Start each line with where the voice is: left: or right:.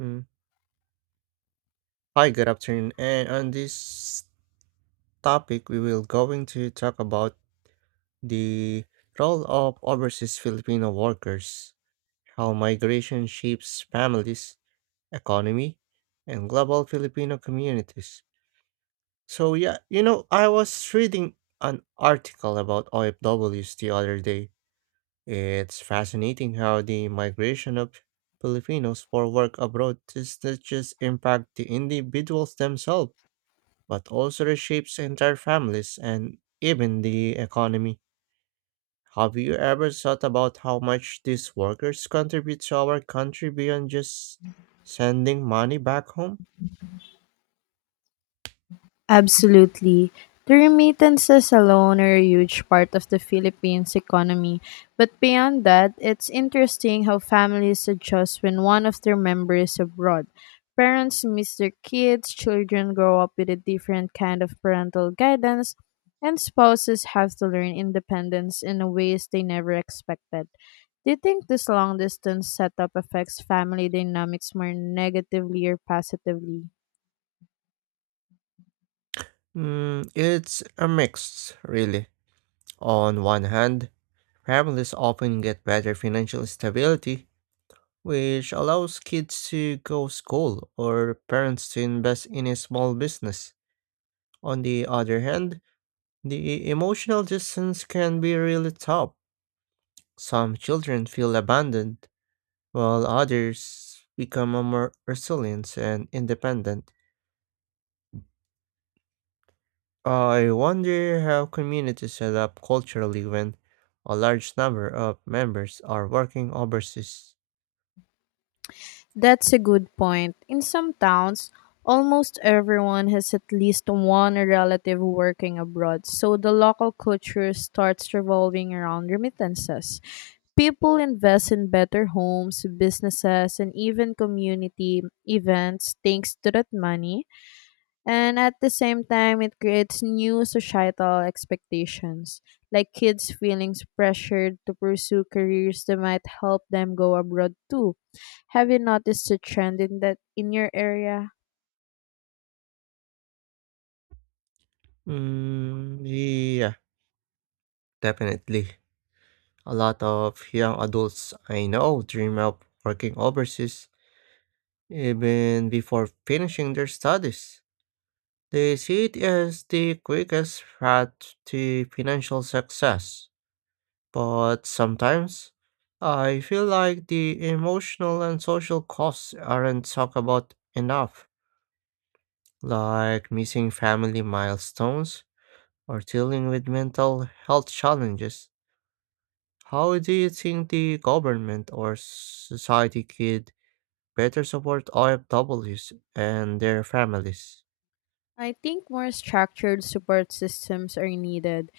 right: Mm. Hi, good afternoon. And on this topic, we will going to talk about the role of overseas Filipino workers, how migration shapes families, economy, and global Filipino communities. So yeah, I was reading an article about OFWs the other day. It's fascinating how the migration of Filipinos for work abroad does not just impact the individuals themselves but also reshapes entire families and even the economy. Have you ever thought about how much these workers contribute to our country beyond just sending money back home?
left: Absolutely. The remittances alone are a huge part of the Philippines' economy. But beyond that, it's interesting how families adjust when one of their members is abroad. Parents miss their kids, children grow up with a different kind of parental guidance, and spouses have to learn independence in ways they never expected. Do you think this long distance setup affects family dynamics more negatively or positively?
right: Mm, it's a mix, really. On one hand, families often get better financial stability, which allows kids to go school or parents to invest in a small business. On the other hand, the emotional distance can be really tough. Some children feel abandoned, while others become more resilient and independent. I wonder how communities adapt culturally when a large number of members are working overseas.
left: That's a good point. In some towns, almost everyone has at least one relative working abroad, so the local culture starts revolving around remittances. People invest in better homes, businesses, and even community events thanks to that money. And at the same time, it creates new societal expectations, like kids feeling pressured to pursue careers that might help them go abroad too. Have you noticed a trend in that in your area?
right: Mm, yeah, definitely. A lot of young adults I know dream of working overseas even before finishing their studies. They see it as the quickest path to financial success. But sometimes I feel like the emotional and social costs aren't talked about enough, like missing family milestones or dealing with mental health challenges. How do you think the government or society could better support OFWs and their families?
left: I think more structured support systems are needed.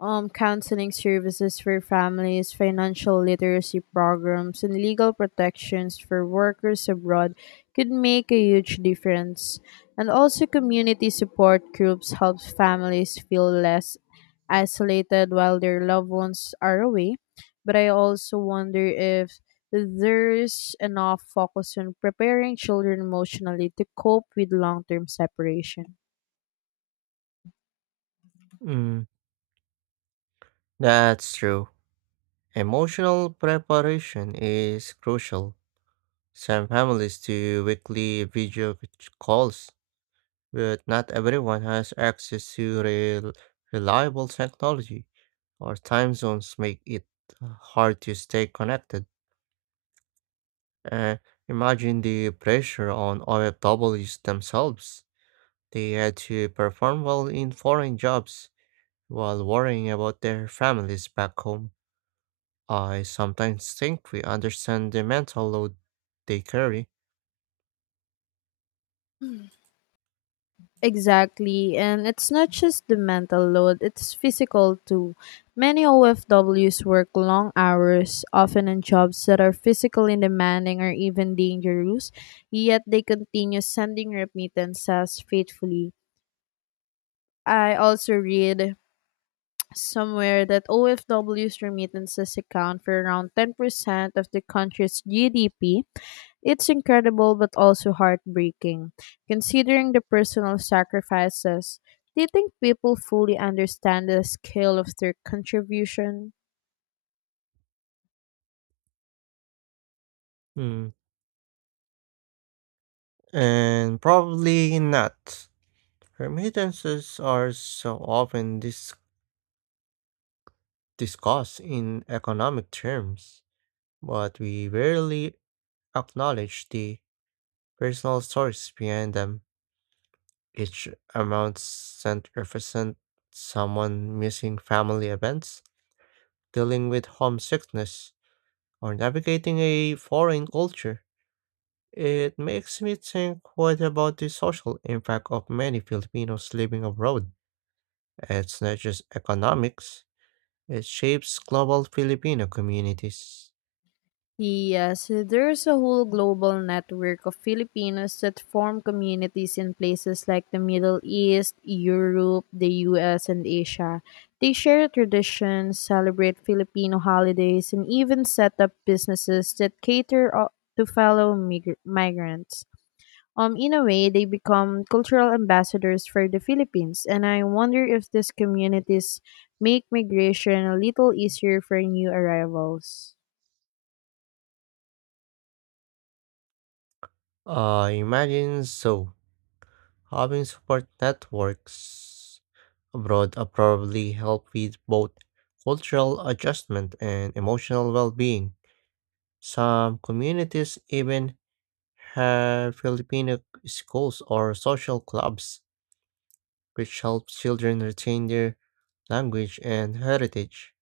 left: Counseling services for families, financial literacy programs, and legal protections for workers abroad could make a huge difference. And also, community support groups helps families feel less isolated while their loved ones are away. But I also wonder if there's enough focus on preparing children emotionally to cope with long term separation.
right: Mm, that's true. Emotional preparation is crucial. Some families do weekly video calls but not everyone has access to reliable technology. Or time zones make it uh, hard to stay connected. Uh, Imagine the pressure on OFWs themselves. They had to perform well in foreign jobs while worrying about their families back home. I sometimes think we understand the mental load they carry.
left: Exactly. And it's not just the mental load, it's physical too. Many OFWs work long hours, often in jobs that are physically demanding or even dangerous, yet they continue sending remittances faithfully. I also read somewhere that OFWs' remittances account for around 10% of the country's GDP. It's incredible but also heartbreaking, considering the personal sacrifices. Do you think people fully understand the scale of their contribution?
right: Hmm, And probably not. Remittances are so often this discussed in economic terms, but we rarely acknowledge the personal stories behind them. Each amount sent represent someone missing family events, dealing with homesickness, or navigating a foreign culture. It makes me think, what about the social impact of many Filipinos living abroad? It's not just economics, it shapes global Filipino communities.
left: Yes, there's a whole global network of Filipinos that form communities in places like the Middle East, Europe, the US, and Asia. They share traditions, celebrate Filipino holidays, and even set up businesses that to fellow migrants. In a way, they become cultural ambassadors for the Philippines, and I wonder if these communities make migration a little easier for new arrivals.
right: I imagine so. Having support networks abroad probably help with both cultural adjustment and emotional well-being. Some communities even have Filipino schools or social clubs, which help children retain their language and heritage.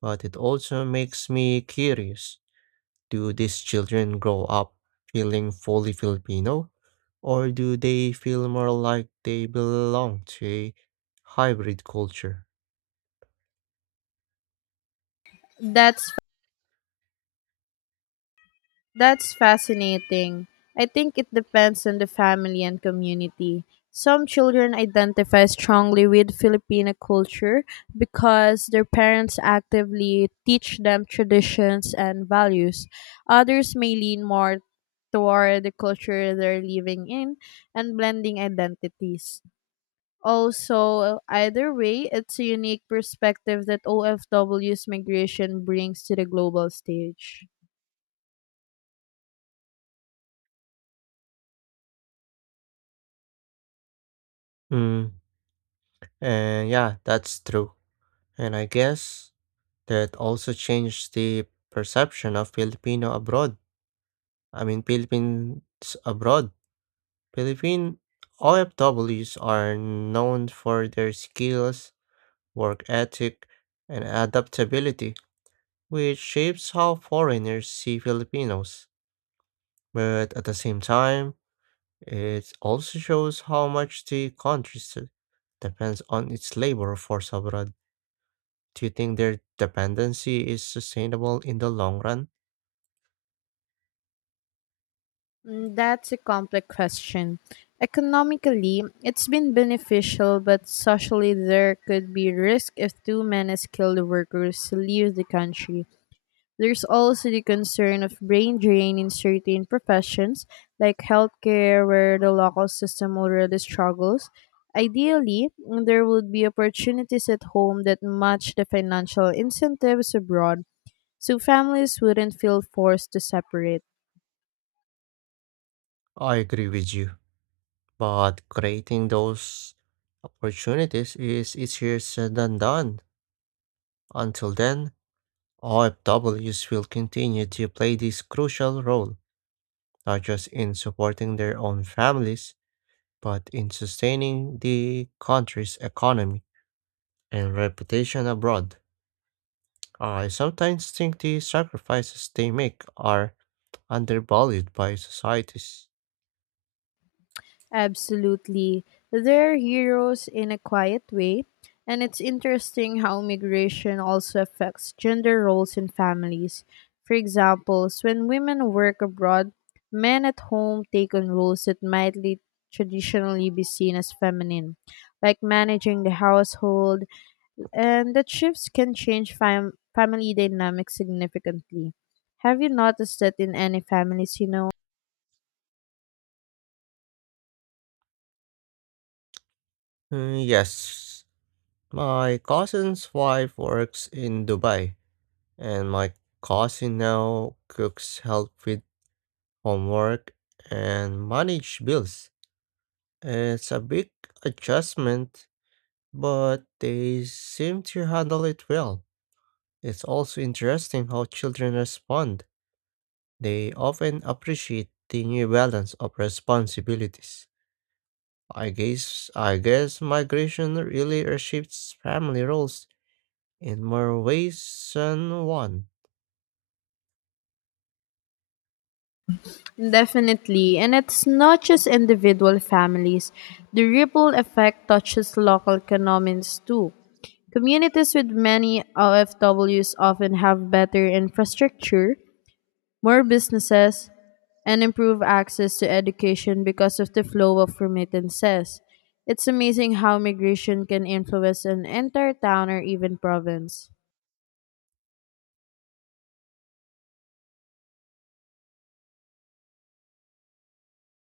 right: But it also makes me curious. Do these children grow up feeling fully Filipino, or do they feel more like they belong to a hybrid culture?
left: That's That's fascinating. I think it depends on the family and community. Some children identify strongly with Filipino culture because their parents actively teach them traditions and values. Others may lean more toward the culture they're living in and blending identities. Also, either way, it's a unique perspective that OFW's migration brings to the global stage.
right: Mm, and yeah, that's true. And I guess that also changed the perception of Filipino abroad. I mean, Philippines abroad. Philippine OFWs are known for their skills, work ethic, and adaptability, which shapes how foreigners see Filipinos. But at the same time, it also shows how much the country depends on its labor force abroad. Do you think their dependency is sustainable in the long run?
left: Mm, that's a complex question. Economically, it's been beneficial, but socially, there could be risk if too many skilled workers leave the country. There's also the concern of brain drain in certain professions, like healthcare, where the local system already struggles. Ideally, there would be opportunities at home that match the financial incentives abroad, so families wouldn't feel forced to separate.
right: I agree with you, but creating those opportunities is easier said than done. Until then, OFWs will continue to play this crucial role, not just in supporting their own families, but in sustaining the country's economy and reputation abroad. I sometimes think the sacrifices they make are undervalued by societies.
left: Absolutely. They're heroes in a quiet way, and it's interesting how migration also affects gender roles in families. For example, when women work abroad, men at home take on roles that might lead traditionally be seen as feminine, like managing the household, and that shifts can change family dynamics significantly. Have you noticed that in any families you know?
right: Mm, yes, my cousin's wife works in Dubai, and my cousin now cooks help with homework and manage bills. It's a big adjustment, but they seem to handle it well. It's also interesting how children respond. They often appreciate the new balance of responsibilities. I guess migration really reshapes family roles in more ways than one.
left: Definitely, and it's not just individual families. The ripple effect touches local economies too. Communities with many OFWs often have better infrastructure, more businesses, and improved access to education because of the flow of remittances. It's amazing how migration can influence an entire town or even province.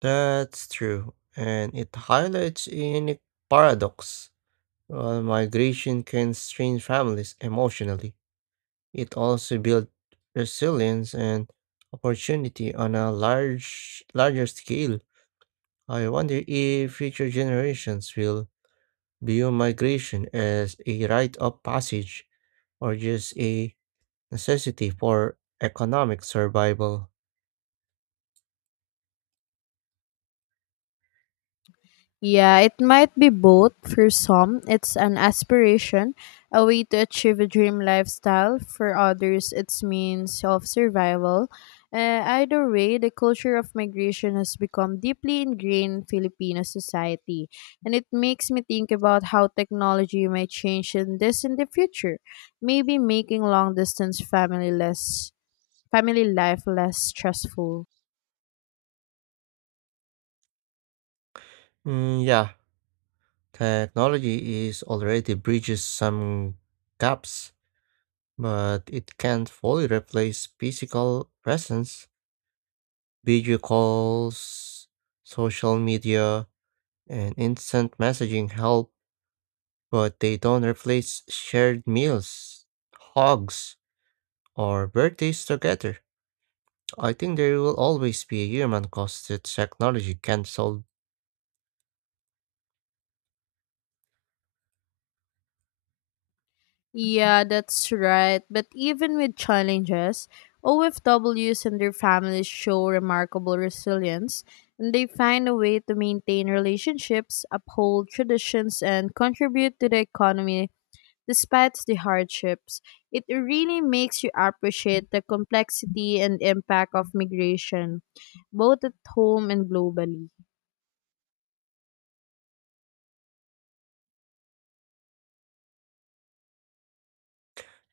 right: That's true, and it highlights a unique paradox. While migration can strain families emotionally, it also builds resilience and opportunity on a larger scale. I wonder if future generations will view migration as a rite of passage or just a necessity for economic survival.
left: Yeah, it might be both. For some, it's an aspiration, a way to achieve a dream lifestyle. For others, it's means of survival. Either way, the culture of migration has become deeply ingrained in Filipino society, and it makes me think about how technology might change in the future, maybe making long distance family life less stressful.
right: Mm, yeah, technology is already bridges some gaps, but it can't fully replace physical presence. Video calls, social media, and instant messaging help, but they don't replace shared meals, hugs, or birthdays together. I think there will always be a human cost that technology can't solve.
left: Yeah, that's right. But even with challenges, OFWs and their families show remarkable resilience, and they find a way to maintain relationships, uphold traditions, and contribute to the economy despite the hardships. It really makes you appreciate the complexity and impact of migration, both at home and globally.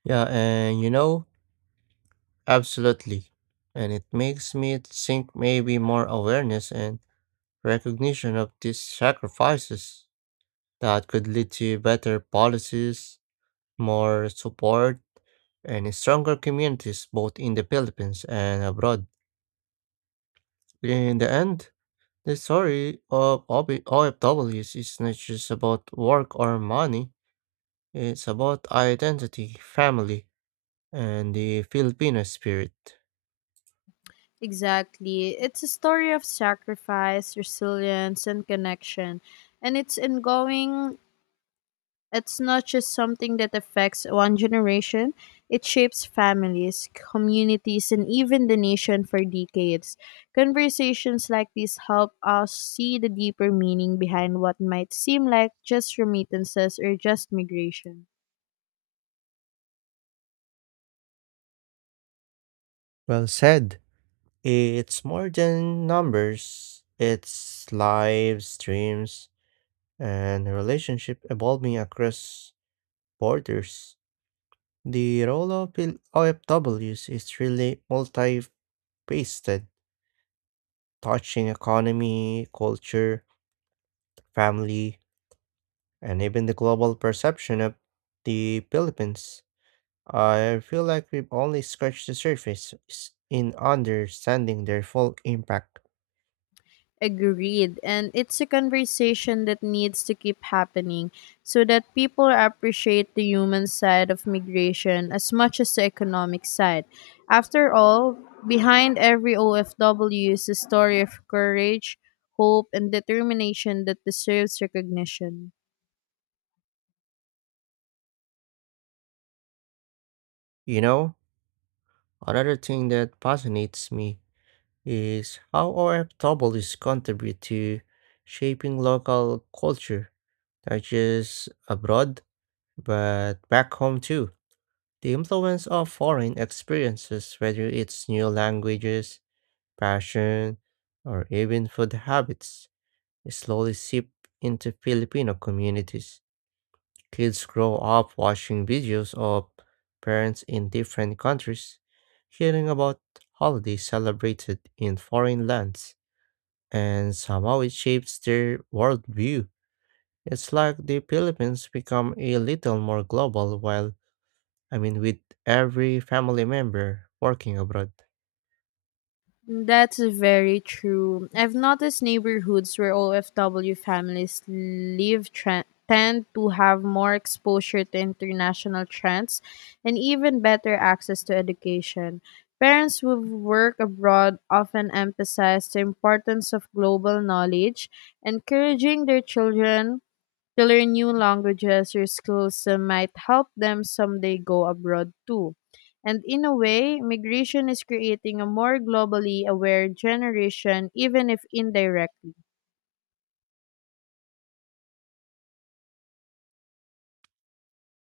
right: Yeah, absolutely. And it makes me think maybe more awareness and recognition of these sacrifices that could lead to better policies, more support, and stronger communities both in the Philippines and abroad. In the end, the story of OFWs is not just about work or money. It's about identity, family, and the Filipino spirit.
left: Exactly. It's a story of sacrifice, resilience, and connection, and it's ongoing. It's not just something that affects one generation, it shapes families, communities, and even the nation for decades. Conversations like these help us see the deeper meaning behind what might seem like just remittances or just migration.
right: Well said. It's more than numbers, it's lives, dreams, and relationship evolving across borders. The role of OFWs is really multifaceted, touching economy, culture, family, and even the global perception of the Philippines. I feel like we've only scratched the surface in understanding their full impact.
left: Agreed. And it's a conversation that needs to keep happening so that people appreciate the human side of migration as much as the economic side. After all, behind every OFW is a story of courage, hope, and determination that deserves recognition.
right: You know, another thing that fascinates me is how our troubles contribute to shaping local culture, not just abroad, but back home too. The influence of foreign experiences, whether it's new languages, fashion, or even food habits, slowly seep into Filipino communities. Kids grow up watching videos of parents in different countries, hearing about holidays celebrated in foreign lands, and somehow it shapes their worldview. It's like the Philippines become a little more global while, I mean, with every family member working abroad.
left: That's very true. I've noticed neighborhoods where OFW families tend to have more exposure to international trends and even better access to education. Parents who work abroad often emphasize the importance of global knowledge, encouraging their children to learn new languages or skills that might help them someday go abroad too. And in a way, migration is creating a more globally aware generation, even if indirectly.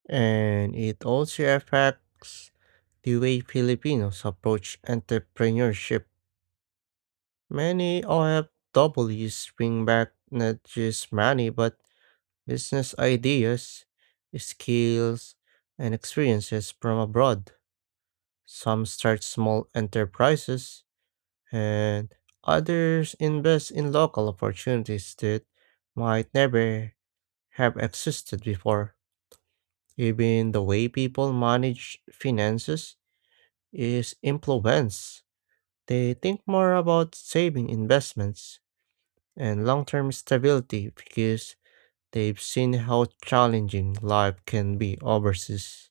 right: And it also affects the way Filipinos approach entrepreneurship. Many OFWs bring back not just money but business ideas, skills, and experiences from abroad. Some start small enterprises, and others invest in local opportunities that might never have existed before. Even the way people manage finances is influenced. They think more about saving investments and long term stability because they've seen how challenging life can be overseas.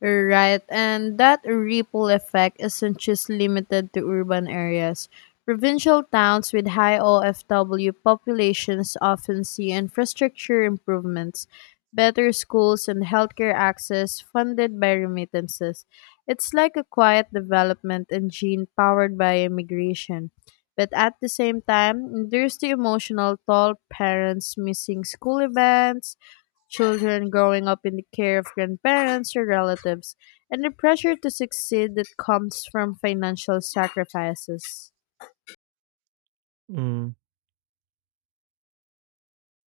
left: Right, and that ripple effect isn't just limited to urban areas. Provincial towns with high OFW populations often see infrastructure improvements, better schools, and healthcare access funded by remittances. It's like a quiet development engine powered by immigration. But at the same time, there's the emotional toll: parents missing school events, children growing up in the care of grandparents or relatives, and the pressure to succeed that comes from financial sacrifices.
right: Mm,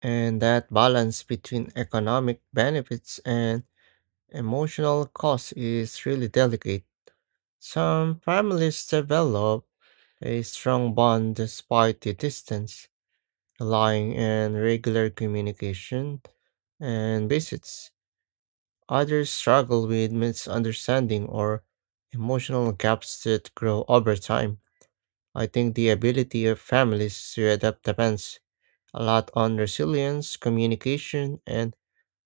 right: and that balance between economic benefits and emotional costs is really delicate. Some families develop a strong bond despite the distance, relying on regular communication and visits. Others struggle with misunderstanding or emotional gaps that grow over time. I think the ability of families to adapt depends a lot on resilience, communication, and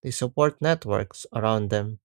right: the support networks around them.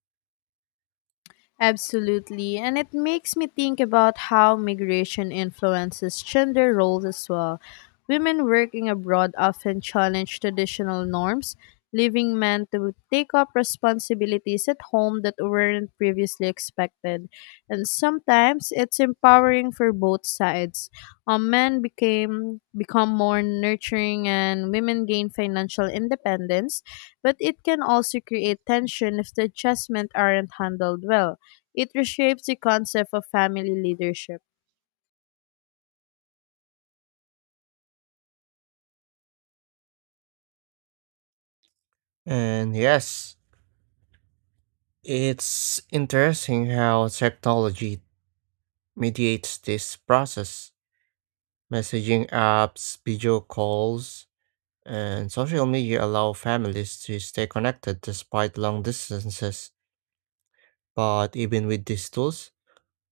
left: Absolutely, and it makes me think about how migration influences gender roles as well. Women working abroad often challenge traditional norms, leaving men to take up responsibilities at home that weren't previously expected. And sometimes it's empowering for both sides. Men became become more nurturing and women gain financial independence, but it can also create tension if the adjustments aren't handled well. It reshapes the concept of family leadership.
right: And yes, it's interesting how technology mediates this process. Messaging apps, video calls, and social media allow families to stay connected despite long distances. But even with these tools,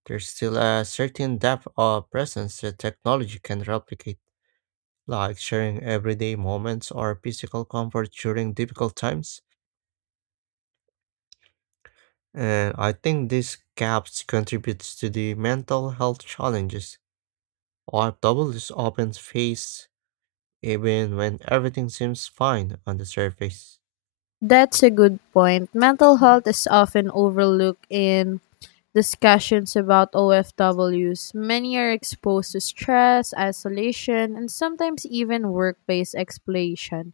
right: there's still a certain depth of presence that technology can replicate, like sharing everyday moments or physical comfort during difficult times. And I think these gaps contributes to the mental health challenges OFWs often face even when everything seems fine on the surface.
left: That's a good point. Mental health is often overlooked in discussions about OFWs. Many are exposed to stress, isolation, and sometimes even workplace exploitation.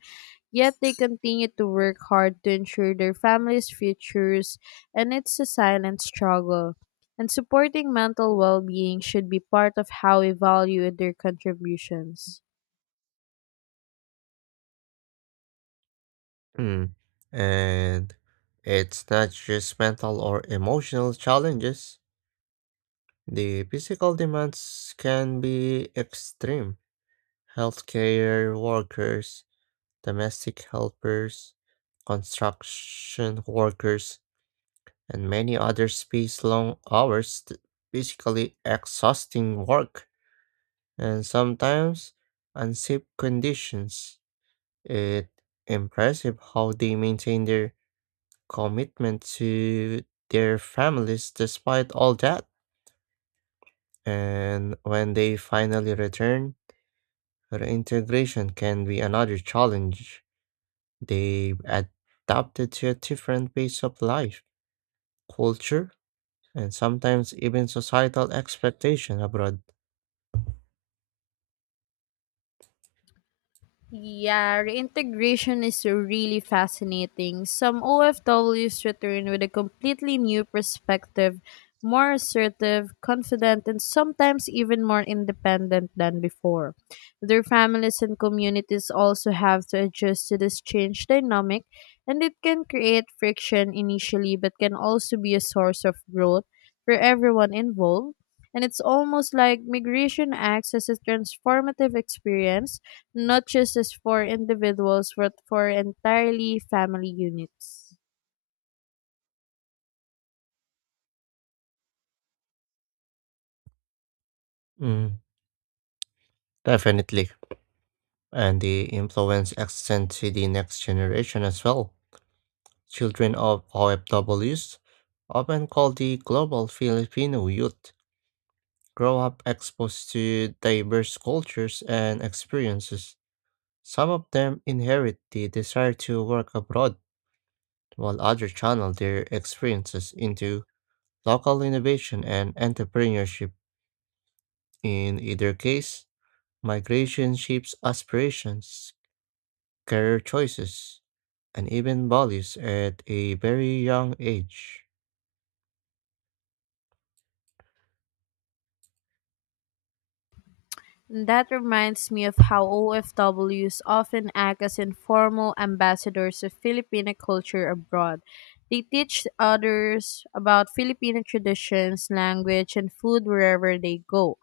left: Yet they continue to work hard to ensure their families' futures, and it's a silent struggle. And supporting mental well being should be part of how we value their contributions.
right: Mm. And it's not just mental or emotional challenges. The physical demands can be extreme. Healthcare workers, domestic helpers, construction workers, and many others face long hours, physically exhausting work, and sometimes unsafe conditions. It's impressive how they maintain their commitment to their families despite all that. And when they finally return, reintegration can be another challenge. They've adapted to a different pace of life, culture, and sometimes even societal expectation abroad.
left: Yeah, reintegration is really fascinating. Some OFWs return with a completely new perspective, more assertive, confident, and sometimes even more independent than before. Their families and communities also have to adjust to this change dynamic, and it can create friction initially but can also be a source of growth for everyone involved. And it's almost like migration acts as a transformative experience, not just as for individuals but for entirely family units.
right: Mm, definitely. And the influence extends to the next generation as well. Children of OFWs, often called the global Filipino youth, grow up exposed to diverse cultures and experiences. Some of them inherit the desire to work abroad, while others channel their experiences into local innovation and entrepreneurship. In either case, migration shapes aspirations, career choices, and even values at a very young age.
left: And that reminds me of how OFWs often act as informal ambassadors of Filipino culture abroad. They teach others about Filipino traditions, language, and food wherever they go.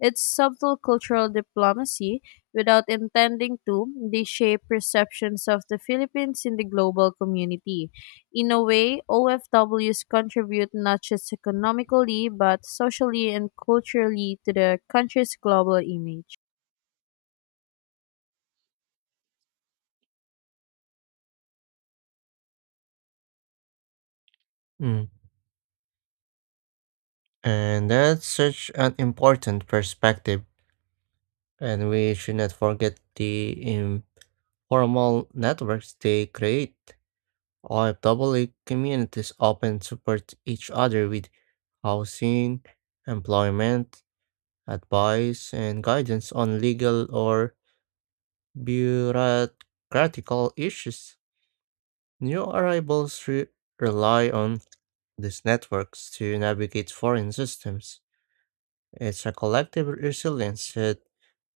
left: It's subtle cultural diplomacy. Without intending to, they shape perceptions of the Philippines in the global community. In a way, OFWs contribute not just economically, but socially and culturally to the country's global image.
right: Mm. And that's such an important perspective, and we should not forget the informal networks they create. OFAA communities often support each other with housing, employment, advice, and guidance on legal or bureaucratic issues. New arrivals rely on these networks to navigate foreign systems. It's a collective resilience that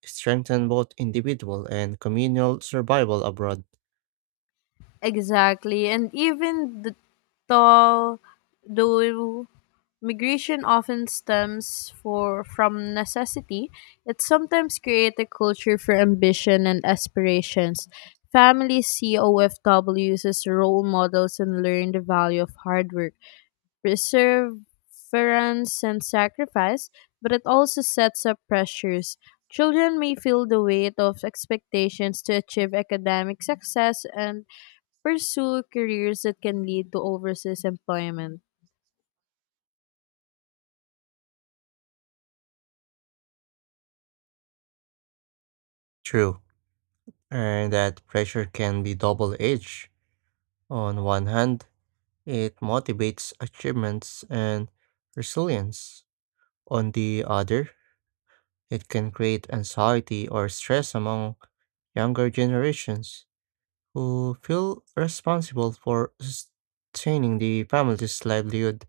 right: strengthens both individual and communal survival abroad.
left: Exactly, and even the though though migration often stems for from necessity, it sometimes creates a culture for ambition and aspirations. Families see OFWs as role models and learn the value of hard work, perseverance and sacrifice, but it also sets up pressures. Children may feel the weight of expectations to achieve academic success and pursue careers that can lead to overseas employment.
right: True, and that pressure can be double edged. On one hand, it motivates achievements and resilience. On the other, it can create anxiety or stress among younger generations who feel responsible for sustaining the family's livelihood.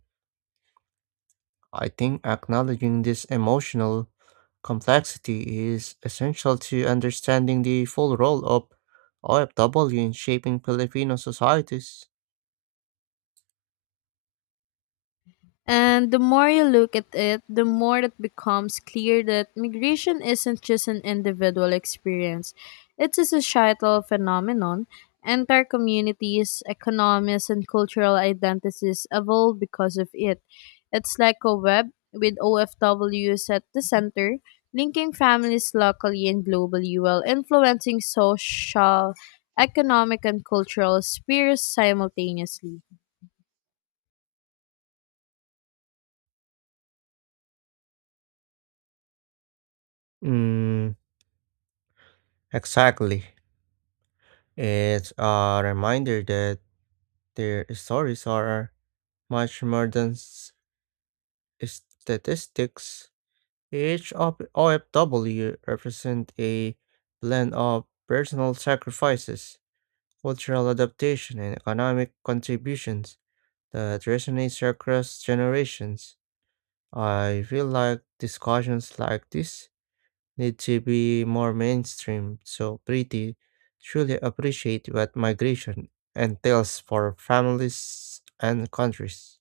right: I think acknowledging this emotional complexity is essential to understanding the full role of OFW in shaping Filipino societies.
left: And the more you look at it, the more it becomes clear that migration isn't just an individual experience, it's a societal phenomenon. Entire communities, economies, and cultural identities evolve because of it. It's like a web with OFWs at the center, linking families locally and globally while influencing social, economic, and cultural spheres simultaneously.
right: Mm, exactly. It's a reminder that their stories are much more than statistics. Each of OFW represent a blend of personal sacrifices, cultural adaptation, and economic contributions that resonates across generations. I feel like discussions like this need to be more mainstream so pretty truly appreciate what migration entails for families and countries.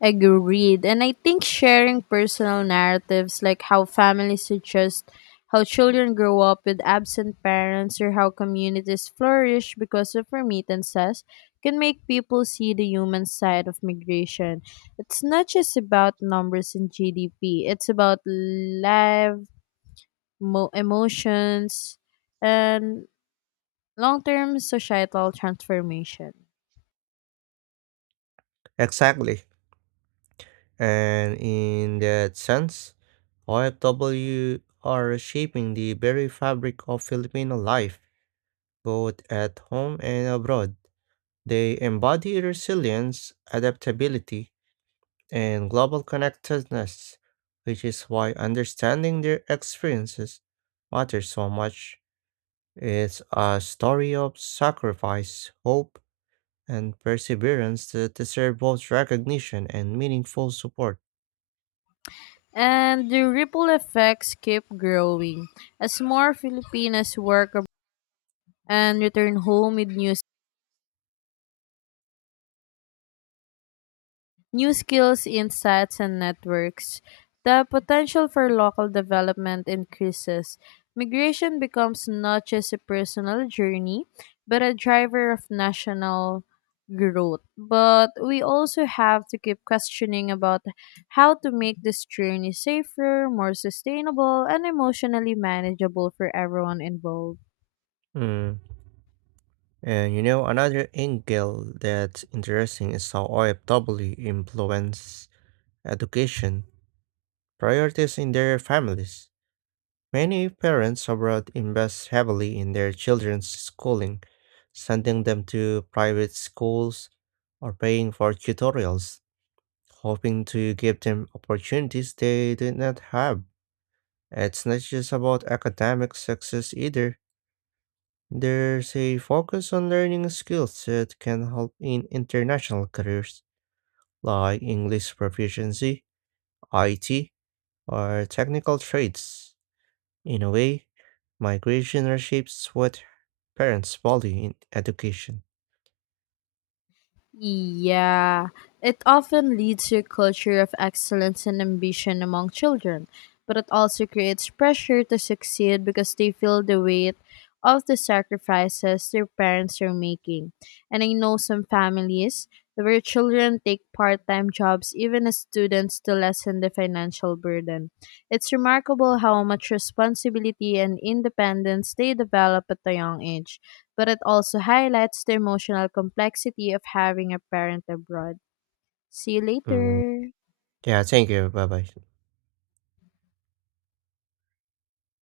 left: Agreed. And I think sharing personal narratives, like how families suggest how children grow up with absent parents or how communities flourish because of remittances, can make people see the human side of migration. It's not just about numbers and GDP, it's about emotions and long term societal transformation.
right: Exactly. And in that sense, OFW are shaping the very fabric of Filipino life, both at home and abroad. They embody resilience, adaptability, and global connectedness, which is why understanding their experiences matters so much. It's a story of sacrifice, hope, and perseverance that deserve both recognition and meaningful support.
left: And the ripple effects keep growing. As more Filipinas and return home with new skills, insights, and networks, the potential for local development increases. Migration becomes not just a personal journey, but a driver of national growth. But we also have to keep questioning about how to make this journey safer, more sustainable, and emotionally manageable for everyone involved.
right: Mm. And you know, another angle that's interesting is how OFW influence education priorities in their families. Many parents abroad invest heavily in their children's schooling, sending them to private schools or paying for tutorials, hoping to give them opportunities they did not have. It's not just about academic success either. There's a focus on learning skills that can help in international careers, like English proficiency, IT, or technical trades. In a way, migration reshapes what parents value in education.
left: Yeah, it often leads to a culture of excellence and ambition among children, but it also creates pressure to succeed because they feel the weight of the sacrifices their parents are making. And I know some families where children take part time jobs even as students to lessen the financial burden. It's remarkable how much responsibility and independence they develop at a young age, but it also highlights the emotional complexity of having a parent abroad. See you
right: Mm,
left: later.
right: yeah, thank you. Bye bye.